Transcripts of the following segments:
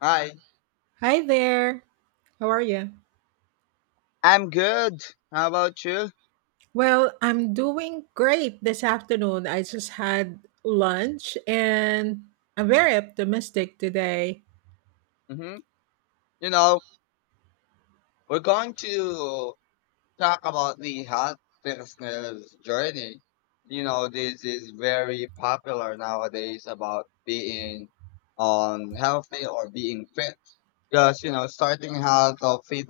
Hi. Hi there. How are you? I'm good. How about you? Well, I'm doing great this afternoon. I just had lunch and I'm very optimistic today. hmm You know, we're going to talk about the health fitness journey. You know, this is very popular nowadays about being on healthy or being fit. Because, you know, starting health or fit,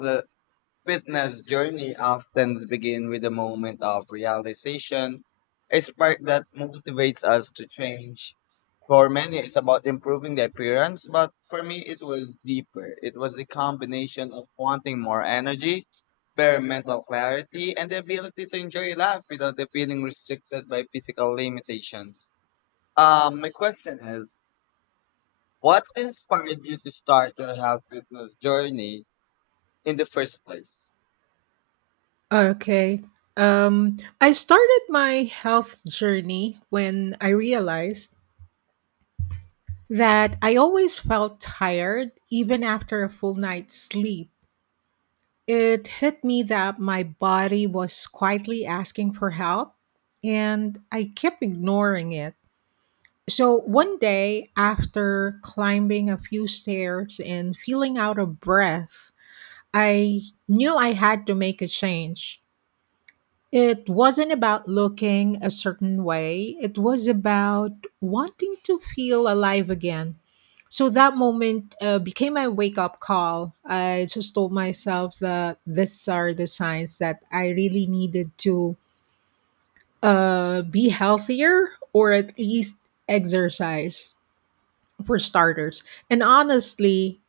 fitness journey often begins with a moment of realization, a spark that motivates us to change. For many, it's about improving the appearance, but for me, it was deeper. It was the combination of wanting more energy, better mental clarity, and the ability to enjoy life without the feeling restricted by physical limitations. My question is, what inspired you to start your health fitness journey in the first place? Okay. I started my health journey when I realized that I always felt tired even after a full night's sleep. It hit me that my body was quietly asking for help and I kept ignoring it. So one day, after climbing a few stairs and feeling out of breath, I knew I had to make a change. It wasn't about looking a certain way, it was about wanting to feel alive again. So that moment became my wake up call. I just told myself that these are the signs that I really needed to be healthier or at least exercise for starters. And honestly,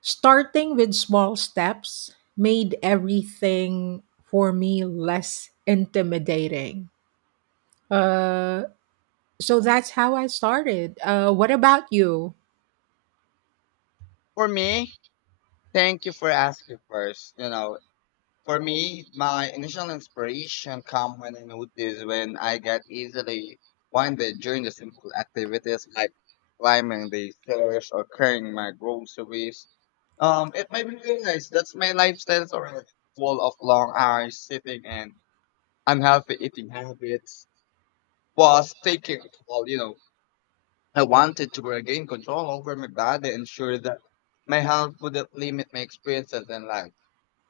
starting with small steps made everything for me less intimidating. Uh, so that's how I started. What about you? For me, thank you for asking first. You know, for me, my initial inspiration come when I noticed when I get easily winded during the simple activities like climbing the stairs or carrying my groceries. It made me realize that's my lifestyle is already full of long hours sitting and unhealthy eating habits was taking a toll. You know, I wanted to regain control over my body, ensure that my health wouldn't limit my experiences in life.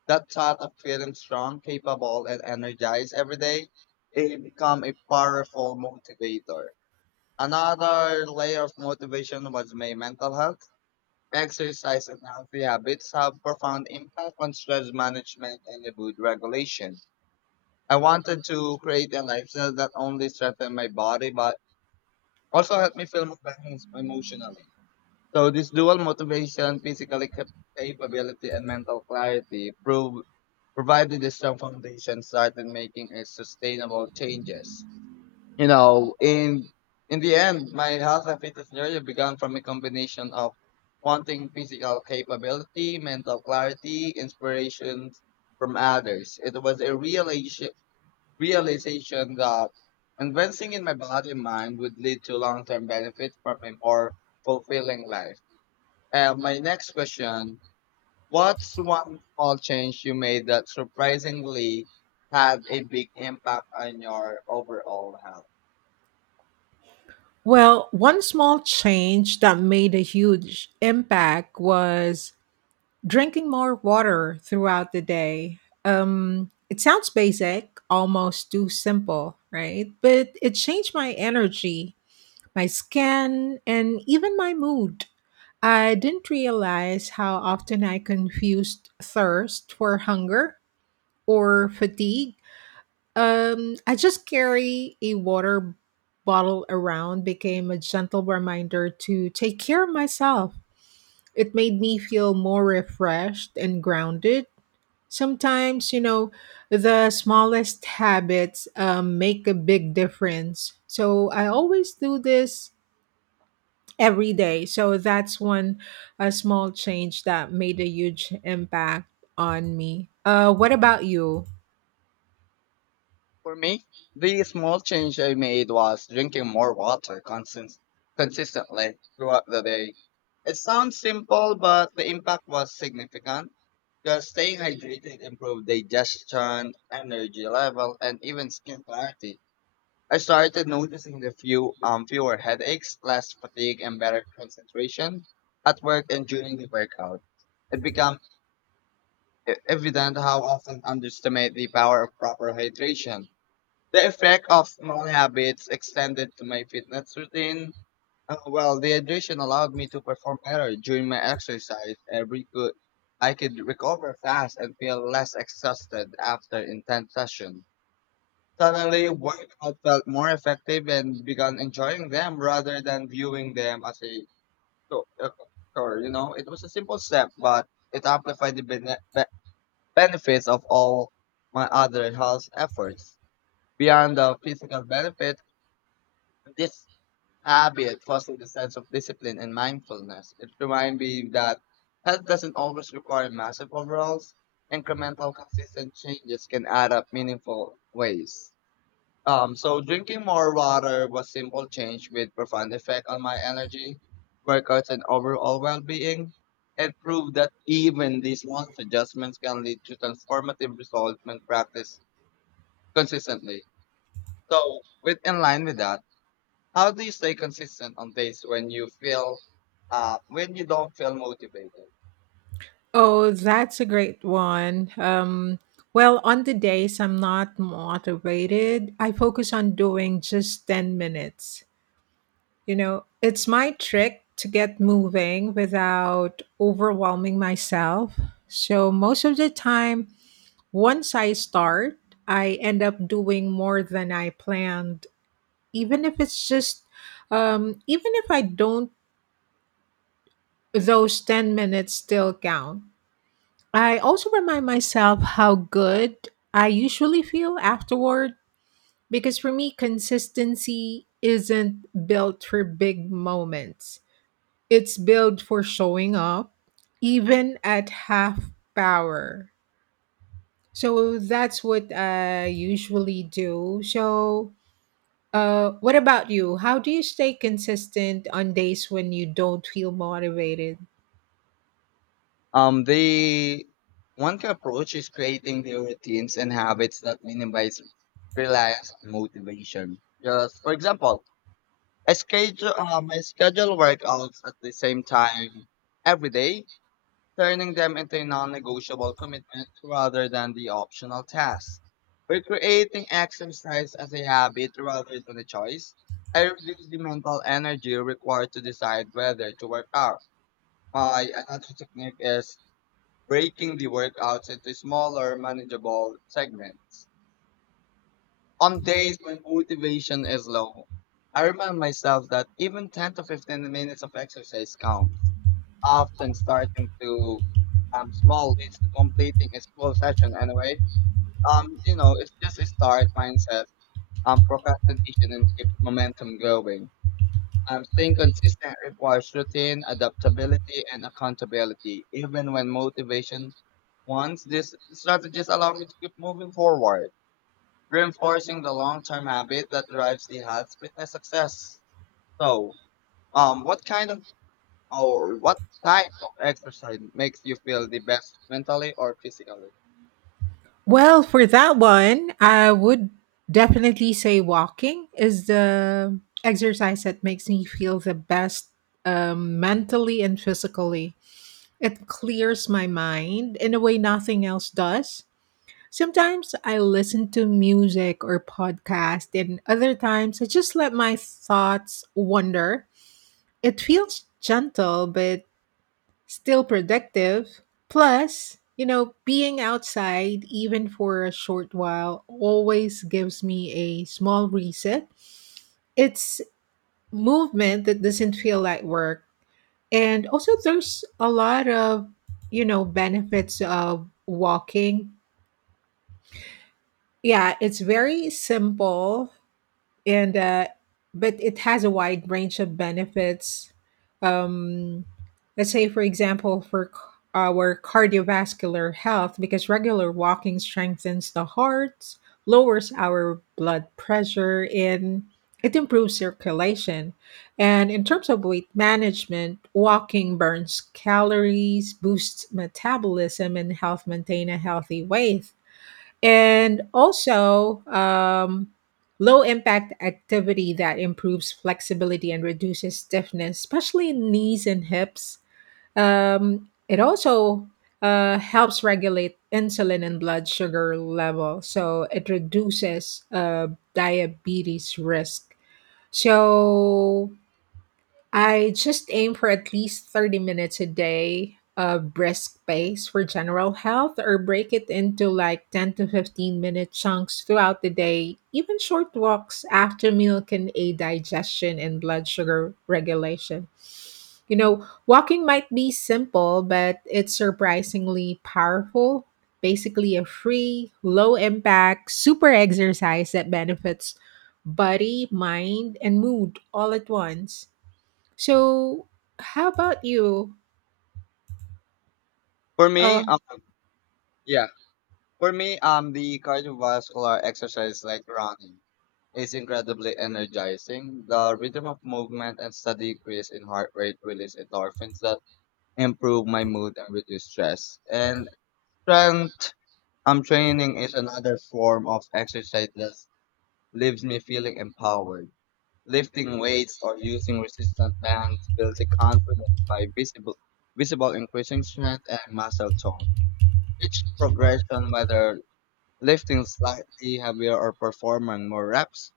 That thought of feeling strong, capable, and energized every day, it become a powerful motivator. Another layer of motivation was my mental health. Exercise and healthy habits have profound impact on stress management and the mood regulation. I wanted to create a lifestyle that only strengthened my body but also helped me feel more balanced emotionally. So this dual motivation, physical capability, and mental clarity prove provided a strong foundation started making a sustainable changes. You know, in the end, my health and fitness journey began from a combination of wanting physical capability, mental clarity, inspiration from others. It was a realization that investing in my body and mind would lead to long term benefits from a more fulfilling life. And my next question: what's one small change you made that surprisingly had a big impact on your overall health? Well, one small change that made a huge impact was drinking more water throughout the day. It sounds basic, almost too simple, right? But it changed my energy my skin, and even my mood. I didn't realize how often I confused thirst for hunger or fatigue. I just carry a water bottle around became a gentle reminder to take care of myself. It made me feel more refreshed and grounded. Sometimes, you know, the smallest habits make a big difference. So I always do this every day. So that's one a small change that made a huge impact on me. What about you? For me, the small change I made was drinking more water consistently throughout the day. It sounds simple, but the impact was significant because staying hydrated improved digestion, energy level, and even skin clarity. I started noticing the fewer headaches, less fatigue, and better concentration at work and during the workout. It became evident how often underestimate the power of proper hydration. The effect of small habits extended to my fitness routine. Well, the hydration allowed me to perform better during my exercise. Every good, I could recover fast and feel less exhausted after intense sessions. Suddenly, workouts felt more effective and began enjoying them rather than viewing them as a chore. a chore. You know, it was a simple step, but it amplified the benefits of all my other health efforts. Beyond the physical benefit, this habit fostered a sense of discipline and mindfulness. It reminded me that health doesn't always require massive overhauls. Incremental, consistent changes can add up meaningful ways. So drinking more water was simple change with profound effect on my energy, workouts, and overall well-being. It proved that even these small adjustments can lead to transformative results when practiced consistently. So, with in line with that, how do you stay consistent on days when you don't feel motivated? Oh, that's a great one. Well, on the days I'm not motivated, I focus on doing just 10 minutes. You know, it's my trick to get moving without overwhelming myself. So, most of the time, once I start, I end up doing more than I planned even if it's just even if I don't, those 10 minutes still count. I also remind myself how good I usually feel afterward, because for me consistency isn't built for big moments, it's built for showing up even at half power. So that's what I usually do. So what about you? How do you stay consistent on days when you don't feel motivated? The one key approach is creating the routines and habits that minimize reliance on motivation. Just for example, I schedule workouts at the same time every day, turning them into a non-negotiable commitment rather than the optional task. By creating exercise as a habit rather than a choice, I reduce the mental energy required to decide whether to work out. My another technique is breaking the workouts into smaller, manageable segments. On days when motivation is low, I remind myself that even 10 to 15 minutes of exercise counts. Often starting to small leads to completing a full session anyway. You know, it's just a start mindset, procrastination, and keeps momentum going. Staying consistent requires routine, adaptability, and accountability, even when motivation wants. These strategies allow me to keep moving forward, reinforcing the long-term habit that drives the health fitness success. So, um, what kind of what type of exercise makes you feel the best mentally or physically? Well, for that one, I would definitely say walking is the exercise that makes me feel the best mentally and physically. It clears my mind in a way nothing else does. Sometimes I listen to music or podcast, and other times I just let my thoughts wander. It feels gentle but still productive. Plus, you know, being outside even for a short while always gives me a small reset. It's movement that doesn't feel like work. And also there's a lot of, you know, benefits of walking, yeah, it's very simple and but it has a wide range of benefits. Um, let's say, for example, for our cardiovascular health, because regular walking strengthens the heart, lowers our blood pressure, and it improves circulation. And in terms of weight management, walking burns calories, boosts metabolism, and helps maintain a healthy weight, and also low impact activity that improves flexibility and reduces stiffness, especially in knees and hips. It also helps regulate insulin and blood sugar level, so it reduces diabetes risk. So I just aim for at least 30 minutes a day of brisk pace for general health or break it into like 10 to 15 minute chunks throughout the day. Even short walks after meal can aid digestion and blood sugar regulation. You know, walking might be simple, but it's surprisingly powerful. Basically, a free, low impact, super exercise that benefits body, mind, and mood all at once. So, how about you? For Uh, me, um, yeah. For me, the cardiovascular exercise like running is incredibly energizing. The rhythm of movement and steady increase in heart rate release endorphins that improve my mood and reduce stress. And strength training is another form of exercise that leaves me feeling empowered. Lifting weights or using resistance bands builds a confidence by visible increasing strength and muscle tone. Each progression, whether lifting slightly heavier or performing more reps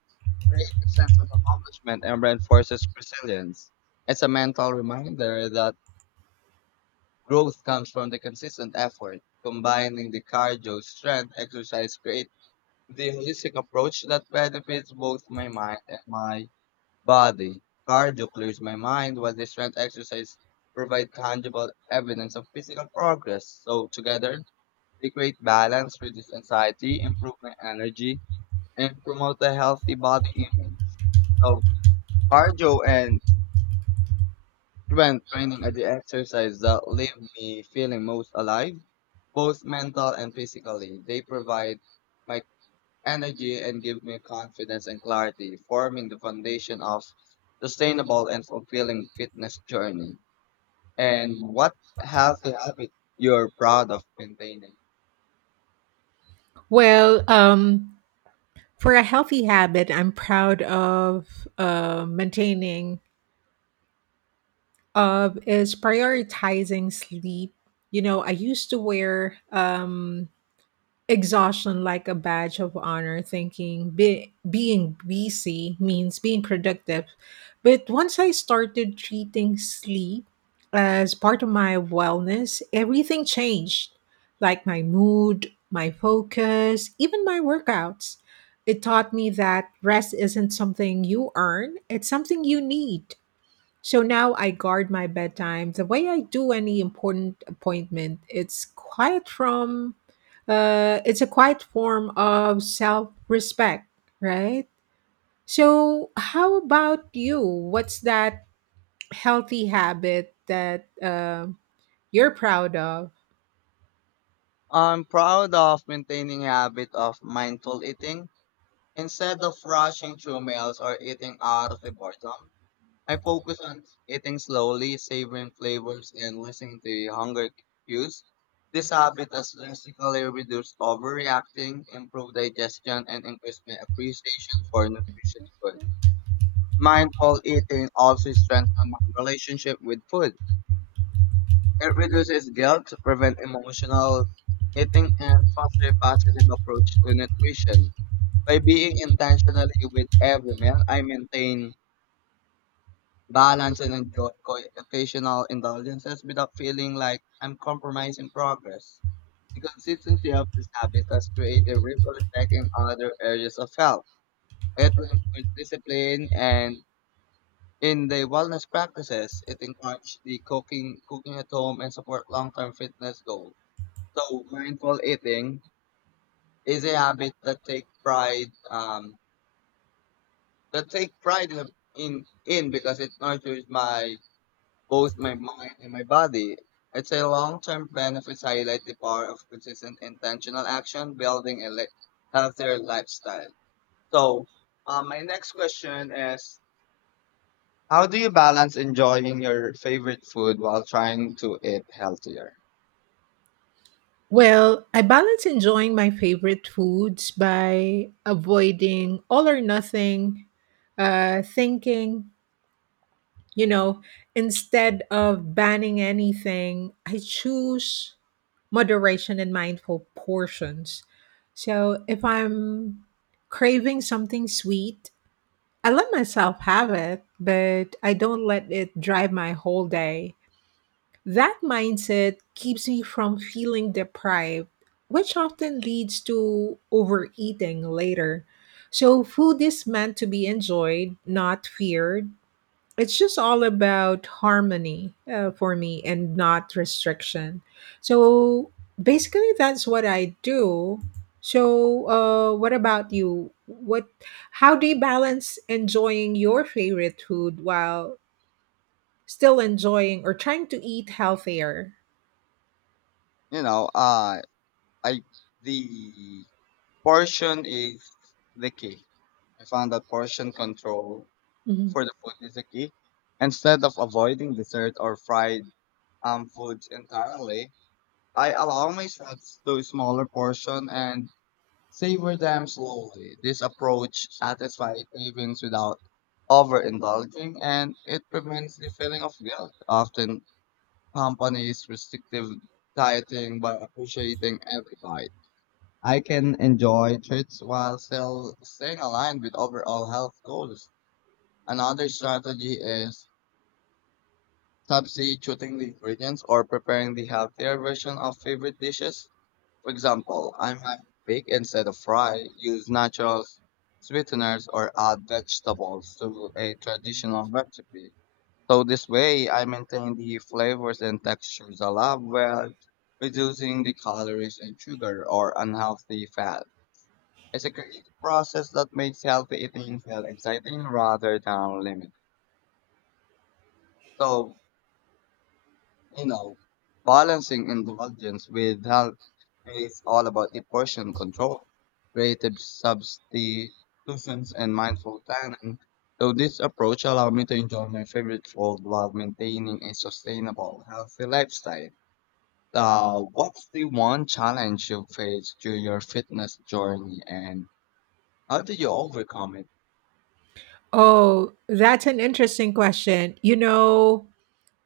creates a sense of accomplishment and reinforces resilience. It's a mental reminder that growth comes from the consistent effort. Combining the cardio strength exercise creates the holistic approach that benefits both my mind and my body. Cardio clears my mind while the strength exercise provide tangible evidence of physical progress. So together, they create balance, reduce anxiety, improve my energy, and promote a healthy body image. So cardio and strength training are the exercises that leave me feeling most alive, both mental and physically. They provide my energy and give me confidence and clarity, forming the foundation of sustainable and fulfilling fitness journey. And what healthy habit you're proud of maintaining? well, um, for a healthy habit, I'm proud of maintaining of is prioritizing sleep. You know, I used to wear exhaustion like a badge of honor thinking being busy means being productive, but once I started treating sleep as part of my wellness everything changed, like my mood, my focus, even my workouts. It taught me that rest isn't something you earn, it's something you need. So now I guard my bedtime the way I do any important appointment. It's a quiet form of self-respect, right? So how about you? What's that healthy habit that you're proud of? I'm proud of maintaining a habit of mindful eating. Instead of rushing through meals or eating out of the boredom, I focus on eating slowly, savoring flavors, and listening to hunger cues. This habit has drastically reduced overreacting, improved digestion, and increased my appreciation for nutritious food. Mindful eating also strengthens my relationship with food. It reduces guilt, prevents emotional eating, and fosters a positive approach to nutrition. By being intentionally with every meal, I maintain balance and enjoy occasional indulgences without feeling like I'm compromising progress. The consistency of this habit has created ripple effect in other areas of health. It improves discipline and in the wellness practices, it encourages the cooking at home, and support long-term fitness goals. So mindful eating is a habit that takes pride that take pride in in because it nurtures my both my mind and my body. It's a long-term benefits highlight the power of consistent intentional action, building a healthier lifestyle. So, my next question is, how do you balance enjoying your favorite food while trying to eat healthier? Well, I balance enjoying my favorite foods by avoiding all or nothing thinking. You know, instead of banning anything, I choose moderation and mindful portions. So if I'm craving something sweet, I let myself have it, but I don't let it drive my whole day. That mindset keeps me from feeling deprived, which often leads to overeating later. So, food is meant to be enjoyed, not feared, it's just all about harmony for me and not restriction. So basically, that's what I do. So, what about you? How do you balance enjoying your favorite food while still enjoying or trying to eat healthier? You know, I the portion is the key. I found that portion control Mhm. for the food is the key. Instead of avoiding dessert or fried foods entirely, I allow myself to smaller portion and savor them slowly. This approach satisfies cravings without overindulging, and it prevents the feeling of guilt. Often, companies restrictive dieting by appreciating every bite. I can enjoy treats while still staying aligned with overall health goals. Another strategy is subsidy choosing the ingredients or preparing the healthier version of favorite dishes. For example, I might bake instead of fry, use natural sweeteners, or add vegetables to a traditional recipe. So this way, I maintain the flavors and textures I love while reducing the calories and sugar or unhealthy fat. It's a creative process that makes healthy eating feel exciting rather than limiting. So you know, balancing indulgence with health is all about the portion control, creative substitutions, and mindful planning. So this approach allowed me to enjoy my favorite food while maintaining a sustainable, healthy lifestyle. What's the one challenge you faced during your fitness journey, and how did you overcome it? Oh, that's an interesting question. You know,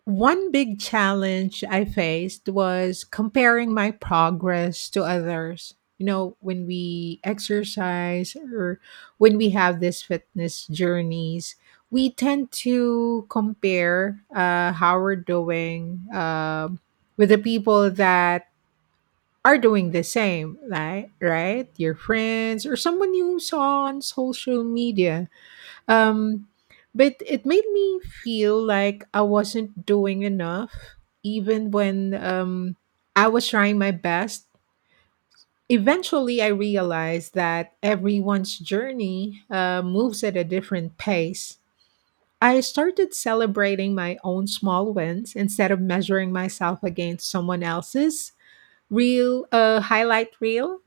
one big challenge I faced was comparing my progress to others. You know, when we exercise or when we have these fitness journeys, we tend to compare how we're doing with the people that are doing the same, like, right? Your friends or someone you saw on social media, um, but it made me feel like I wasn't doing enough, even when I was trying my best. Eventually, I realized that everyone's journey moves at a different pace. I started celebrating my own small wins instead of measuring myself against someone else's real highlight reel.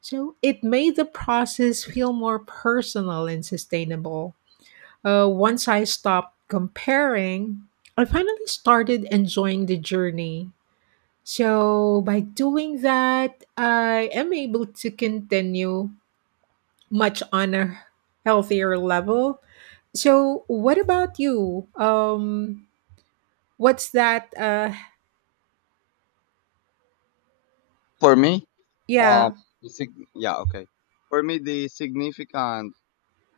So it made the process feel more personal and sustainable. Once I stopped comparing, I finally started enjoying the journey. So, by doing that, I am able to continue much on a healthier level. So, what about you? What's that? For me, um, yeah. the sig- Yeah, okay. For me, the significant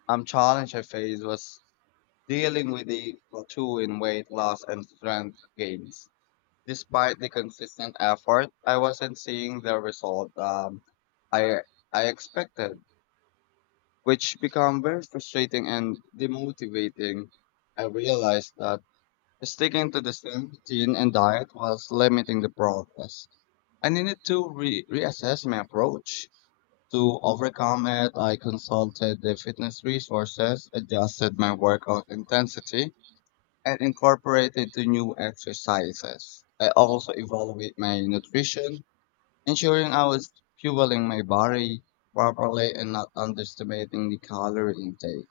challenge I faced was dealing with the plateauing weight loss and strength gains. Despite the consistent effort, I wasn't seeing the result I I expected, which became very frustrating and demotivating. I realized that sticking to the same routine and diet was limiting the progress. I needed to reassess my approach. To overcome it, I consulted the fitness resources, adjusted my workout intensity, and incorporated to new exercises. I also evaluate my nutrition, ensuring I was fueling my body properly and not underestimating the calorie intake.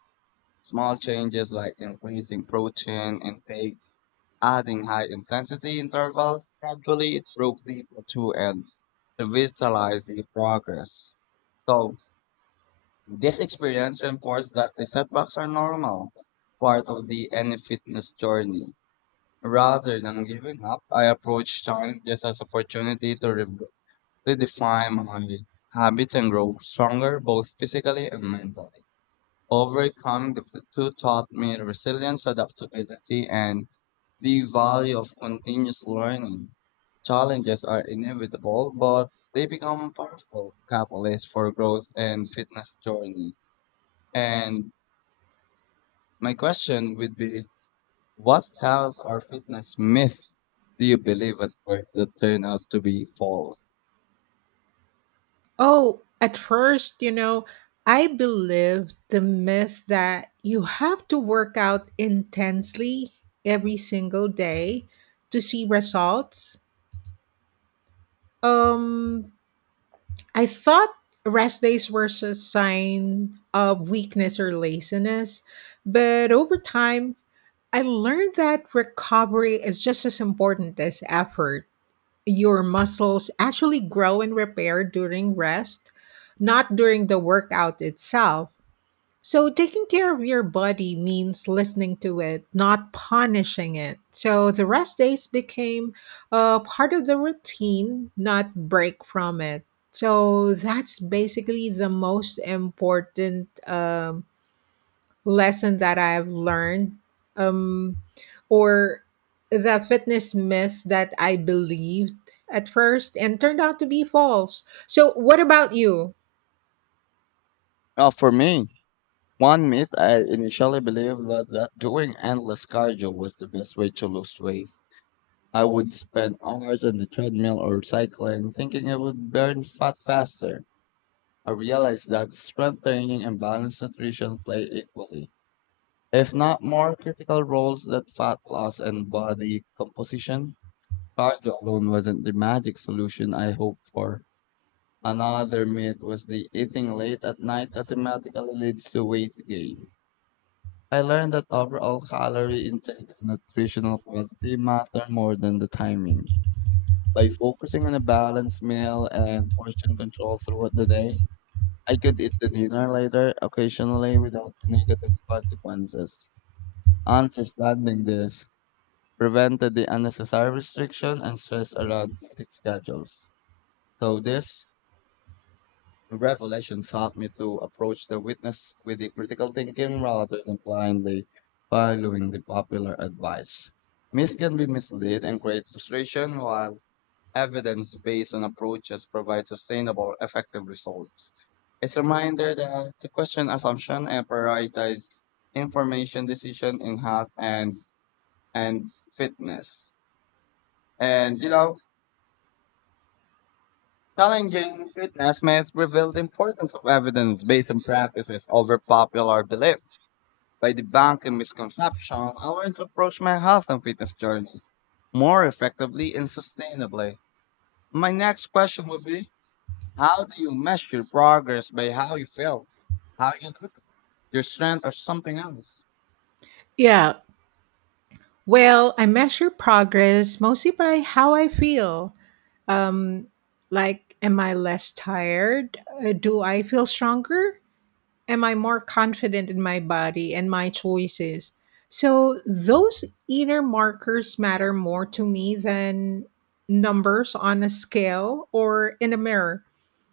Small changes like increasing protein intake, adding high intensity intervals, gradually it broke the plateau and revitalized the progress. So this experience reinforced that the setbacks are normal, part of the any fitness journey. Rather than giving up, I approach challenges just as opportunity to redefine my habits and grow stronger, both physically and mentally. Overcoming the plateau taught me resilience, adaptability, and the value of continuous learning. Challenges are inevitable, but they become powerful catalysts for growth and fitness journey. And my question would be: what health or fitness myth do you believe at first that turned out to be false? Oh, at first, you know, I believed the myth that you have to work out intensely every single day to see results. Um, I thought rest days were a sign of weakness or laziness, but over time, I learned that recovery is just as important as effort. Your muscles actually grow and repair during rest, not during the workout itself. So, taking care of your body means listening to it, not punishing it. So, the rest days became a part of the routine, not break from it. So, that's basically the most important lesson that I've learned, um, or the fitness myth that I believed at first and turned out to be false. So, what about you? Now, for me, one myth I initially believed was that doing endless cardio was the best way to lose weight. I would spend hours on the treadmill or cycling thinking it would burn fat faster. I realized that strength training and balanced nutrition play equally, if not more critical roles than fat loss and body composition. Cardio alone wasn't the magic solution I hoped for. Another myth was that eating late at night automatically leads to weight gain. I learned that overall calorie intake and nutritional quality matter more than the timing. By focusing on a balanced meal and portion control throughout the day, I could eat the dinner later occasionally without the negative consequences. Understanding this prevented the unnecessary restriction and stress around eating schedules. So this revelation taught me to approach the witness with the critical thinking rather than blindly following the popular advice. Myths can be mislead and create frustration, while evidence based on approaches provide sustainable, effective results. It's a reminder that to question assumption and prioritize information decision in health and fitness. And you know, challenging fitness myths reveal the importance of evidence-based practices over popular belief. By debunking misconceptions, I learned to approach my health and fitness journey more effectively and sustainably. My next question would be, how do you measure progress? By how you feel, how you look, your strength, or something else? Yeah. Well, I measure progress mostly by how I feel. Um, like, am I less tired? Do I feel stronger? Am I more confident in my body and my choices? So those inner markers matter more to me than numbers on a scale or in a mirror.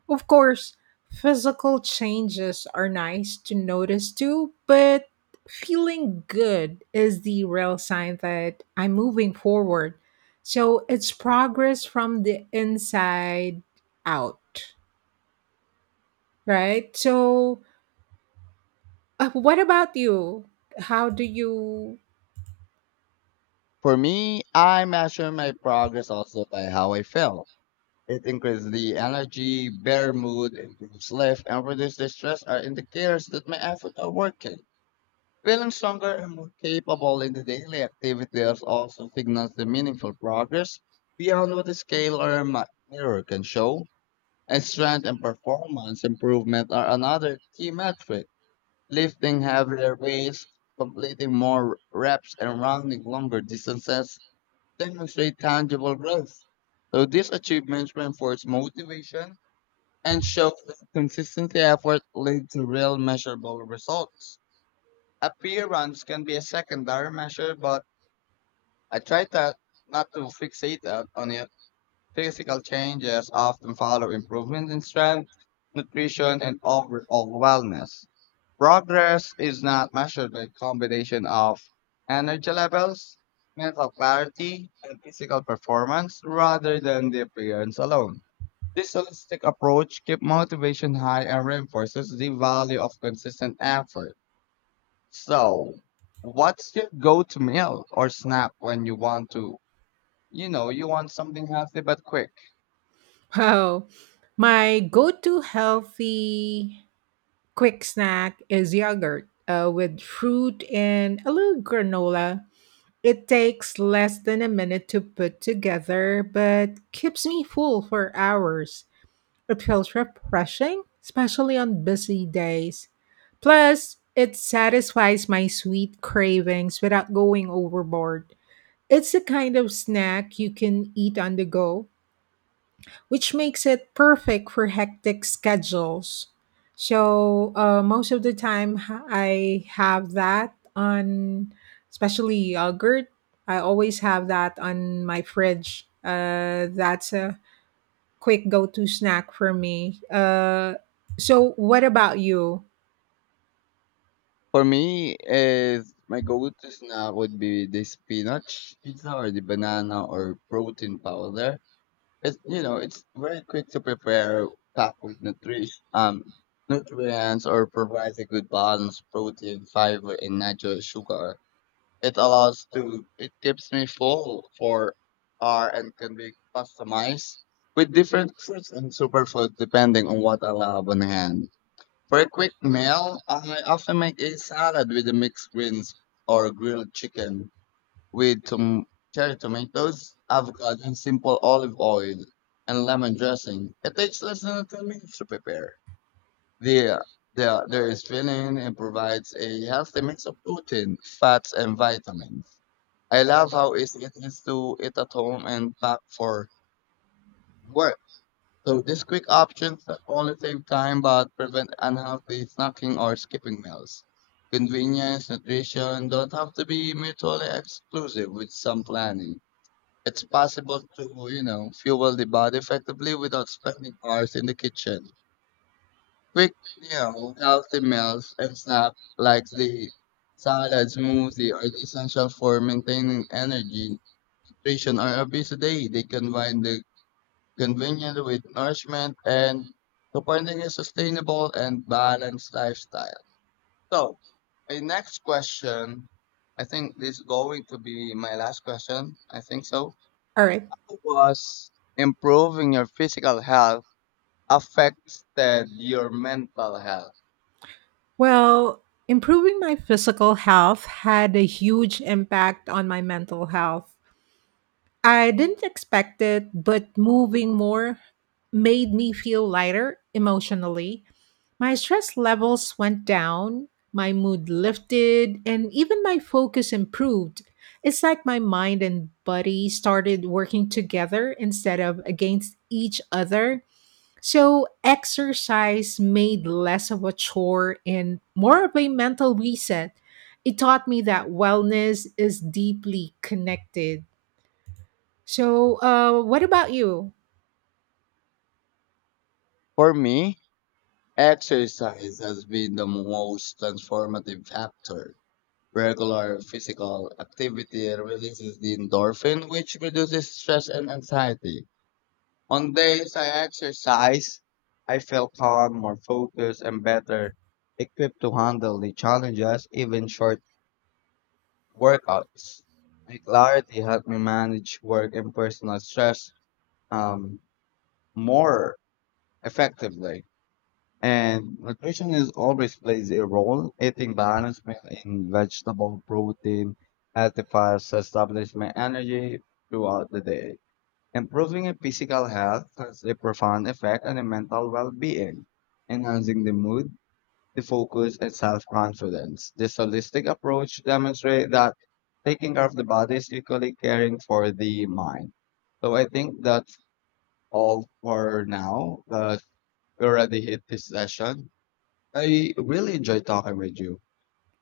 Of course, physical changes are nice to notice too, but feeling good is the real sign that I'm moving forward. So it's progress from the inside out, right? So what about you? How do you? For me, I measure my progress also by how I feel. It increases the energy, better mood, improves life, and reduces the stress are indicators that my efforts are working. Feeling stronger and more capable in the daily activities also signals the meaningful progress beyond what the scale or a mirror can show. And strength and performance improvement are another key metric. Lifting heavier weights, completing more reps, and running longer distances demonstrate tangible growth. So these achievements reinforce motivation and show that consistent effort led to real measurable results. Appearance can be a secondary measure, but I try to, not to fixate up on it. Physical changes often follow improvement in strength, nutrition, and overall wellness. Progress is not measured by combination of energy levels, mental clarity, and physical performance rather than the appearance alone. This holistic approach keeps motivation high and reinforces the value of consistent effort. So, what's your go-to meal or snack when you want to, you know, you want something healthy but quick? Well, my go-to healthy quick snack is yogurt with fruit and a little granola. It takes less than a minute to put together, but keeps me full for hours. It feels refreshing, especially on busy days. Plus, it satisfies my sweet cravings without going overboard. It's a kind of snack you can eat on the go, which makes it perfect for hectic schedules. So, most of the time, I have that on, especially yogurt. I always have that on my fridge. That's a quick go to snack for me. So, what about you? For me, is my go-to snack would be the spinach pizza or the banana or protein powder. It's, you know, it's very quick to prepare, packed with nutrition, nutrients or provides a good balance, protein, fiber, and natural sugar. It allows to it keeps me full for R and can be customized with different fruits and superfood depending on what I have on hand. For a quick meal, I often make a salad with a mixed greens or grilled chicken with cherry tomatoes, avocado, and simple olive oil and lemon dressing. It takes less than 10 minutes to prepare. The the there is filling and provides a healthy mix of protein, fats, and vitamins. I love how easy it is to eat at home and pack for work. So these quick options not only save time but prevent unhealthy snacking or skipping meals. Convenience, nutrition don't have to be mutually exclusive with some planning. It's possible to, you know, fuel the body effectively without spending hours in the kitchen. Quick, you know, healthy meals and snacks like the salad, smoothie are essential for maintaining energy tradition are a busy day. They combine the convenient with nourishment and supporting a sustainable and balanced lifestyle. So, my next question, I think this is going to be my last question. I think so. All right. How was improving your physical health affected your mental health? Well, improving my physical health had a huge impact on my mental health. I didn't expect it, but moving more made me feel lighter emotionally. My stress levels went down, my mood lifted, and even my focus improved. It's like my mind and body started working together instead of against each other. So, exercise made less of a chore and more of a mental reset. It taught me that wellness is deeply connected, so, what about you? For me, exercise has been the most transformative factor. Regular physical activity releases the endorphin, which reduces stress and anxiety. On days I exercise, I feel calm, more focused, and better equipped to handle the challenges, even short workouts. My clarity helped me manage work and personal stress um, more effectively. And nutrition is always plays a role. Eating balanced meal in vegetable, protein, healthy fats establish my energy throughout the day. Improving a physical health has a profound effect on the mental well-being, enhancing the mood, the focus, and self-confidence. This holistic approach demonstrates that taking care of the body is equally caring for the mind. So I think that's all for now. But we already hit this session. I really enjoyed talking with you,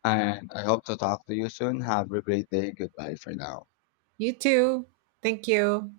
and I hope to talk to you soon. Have a great day. Goodbye for now. You too. Thank you.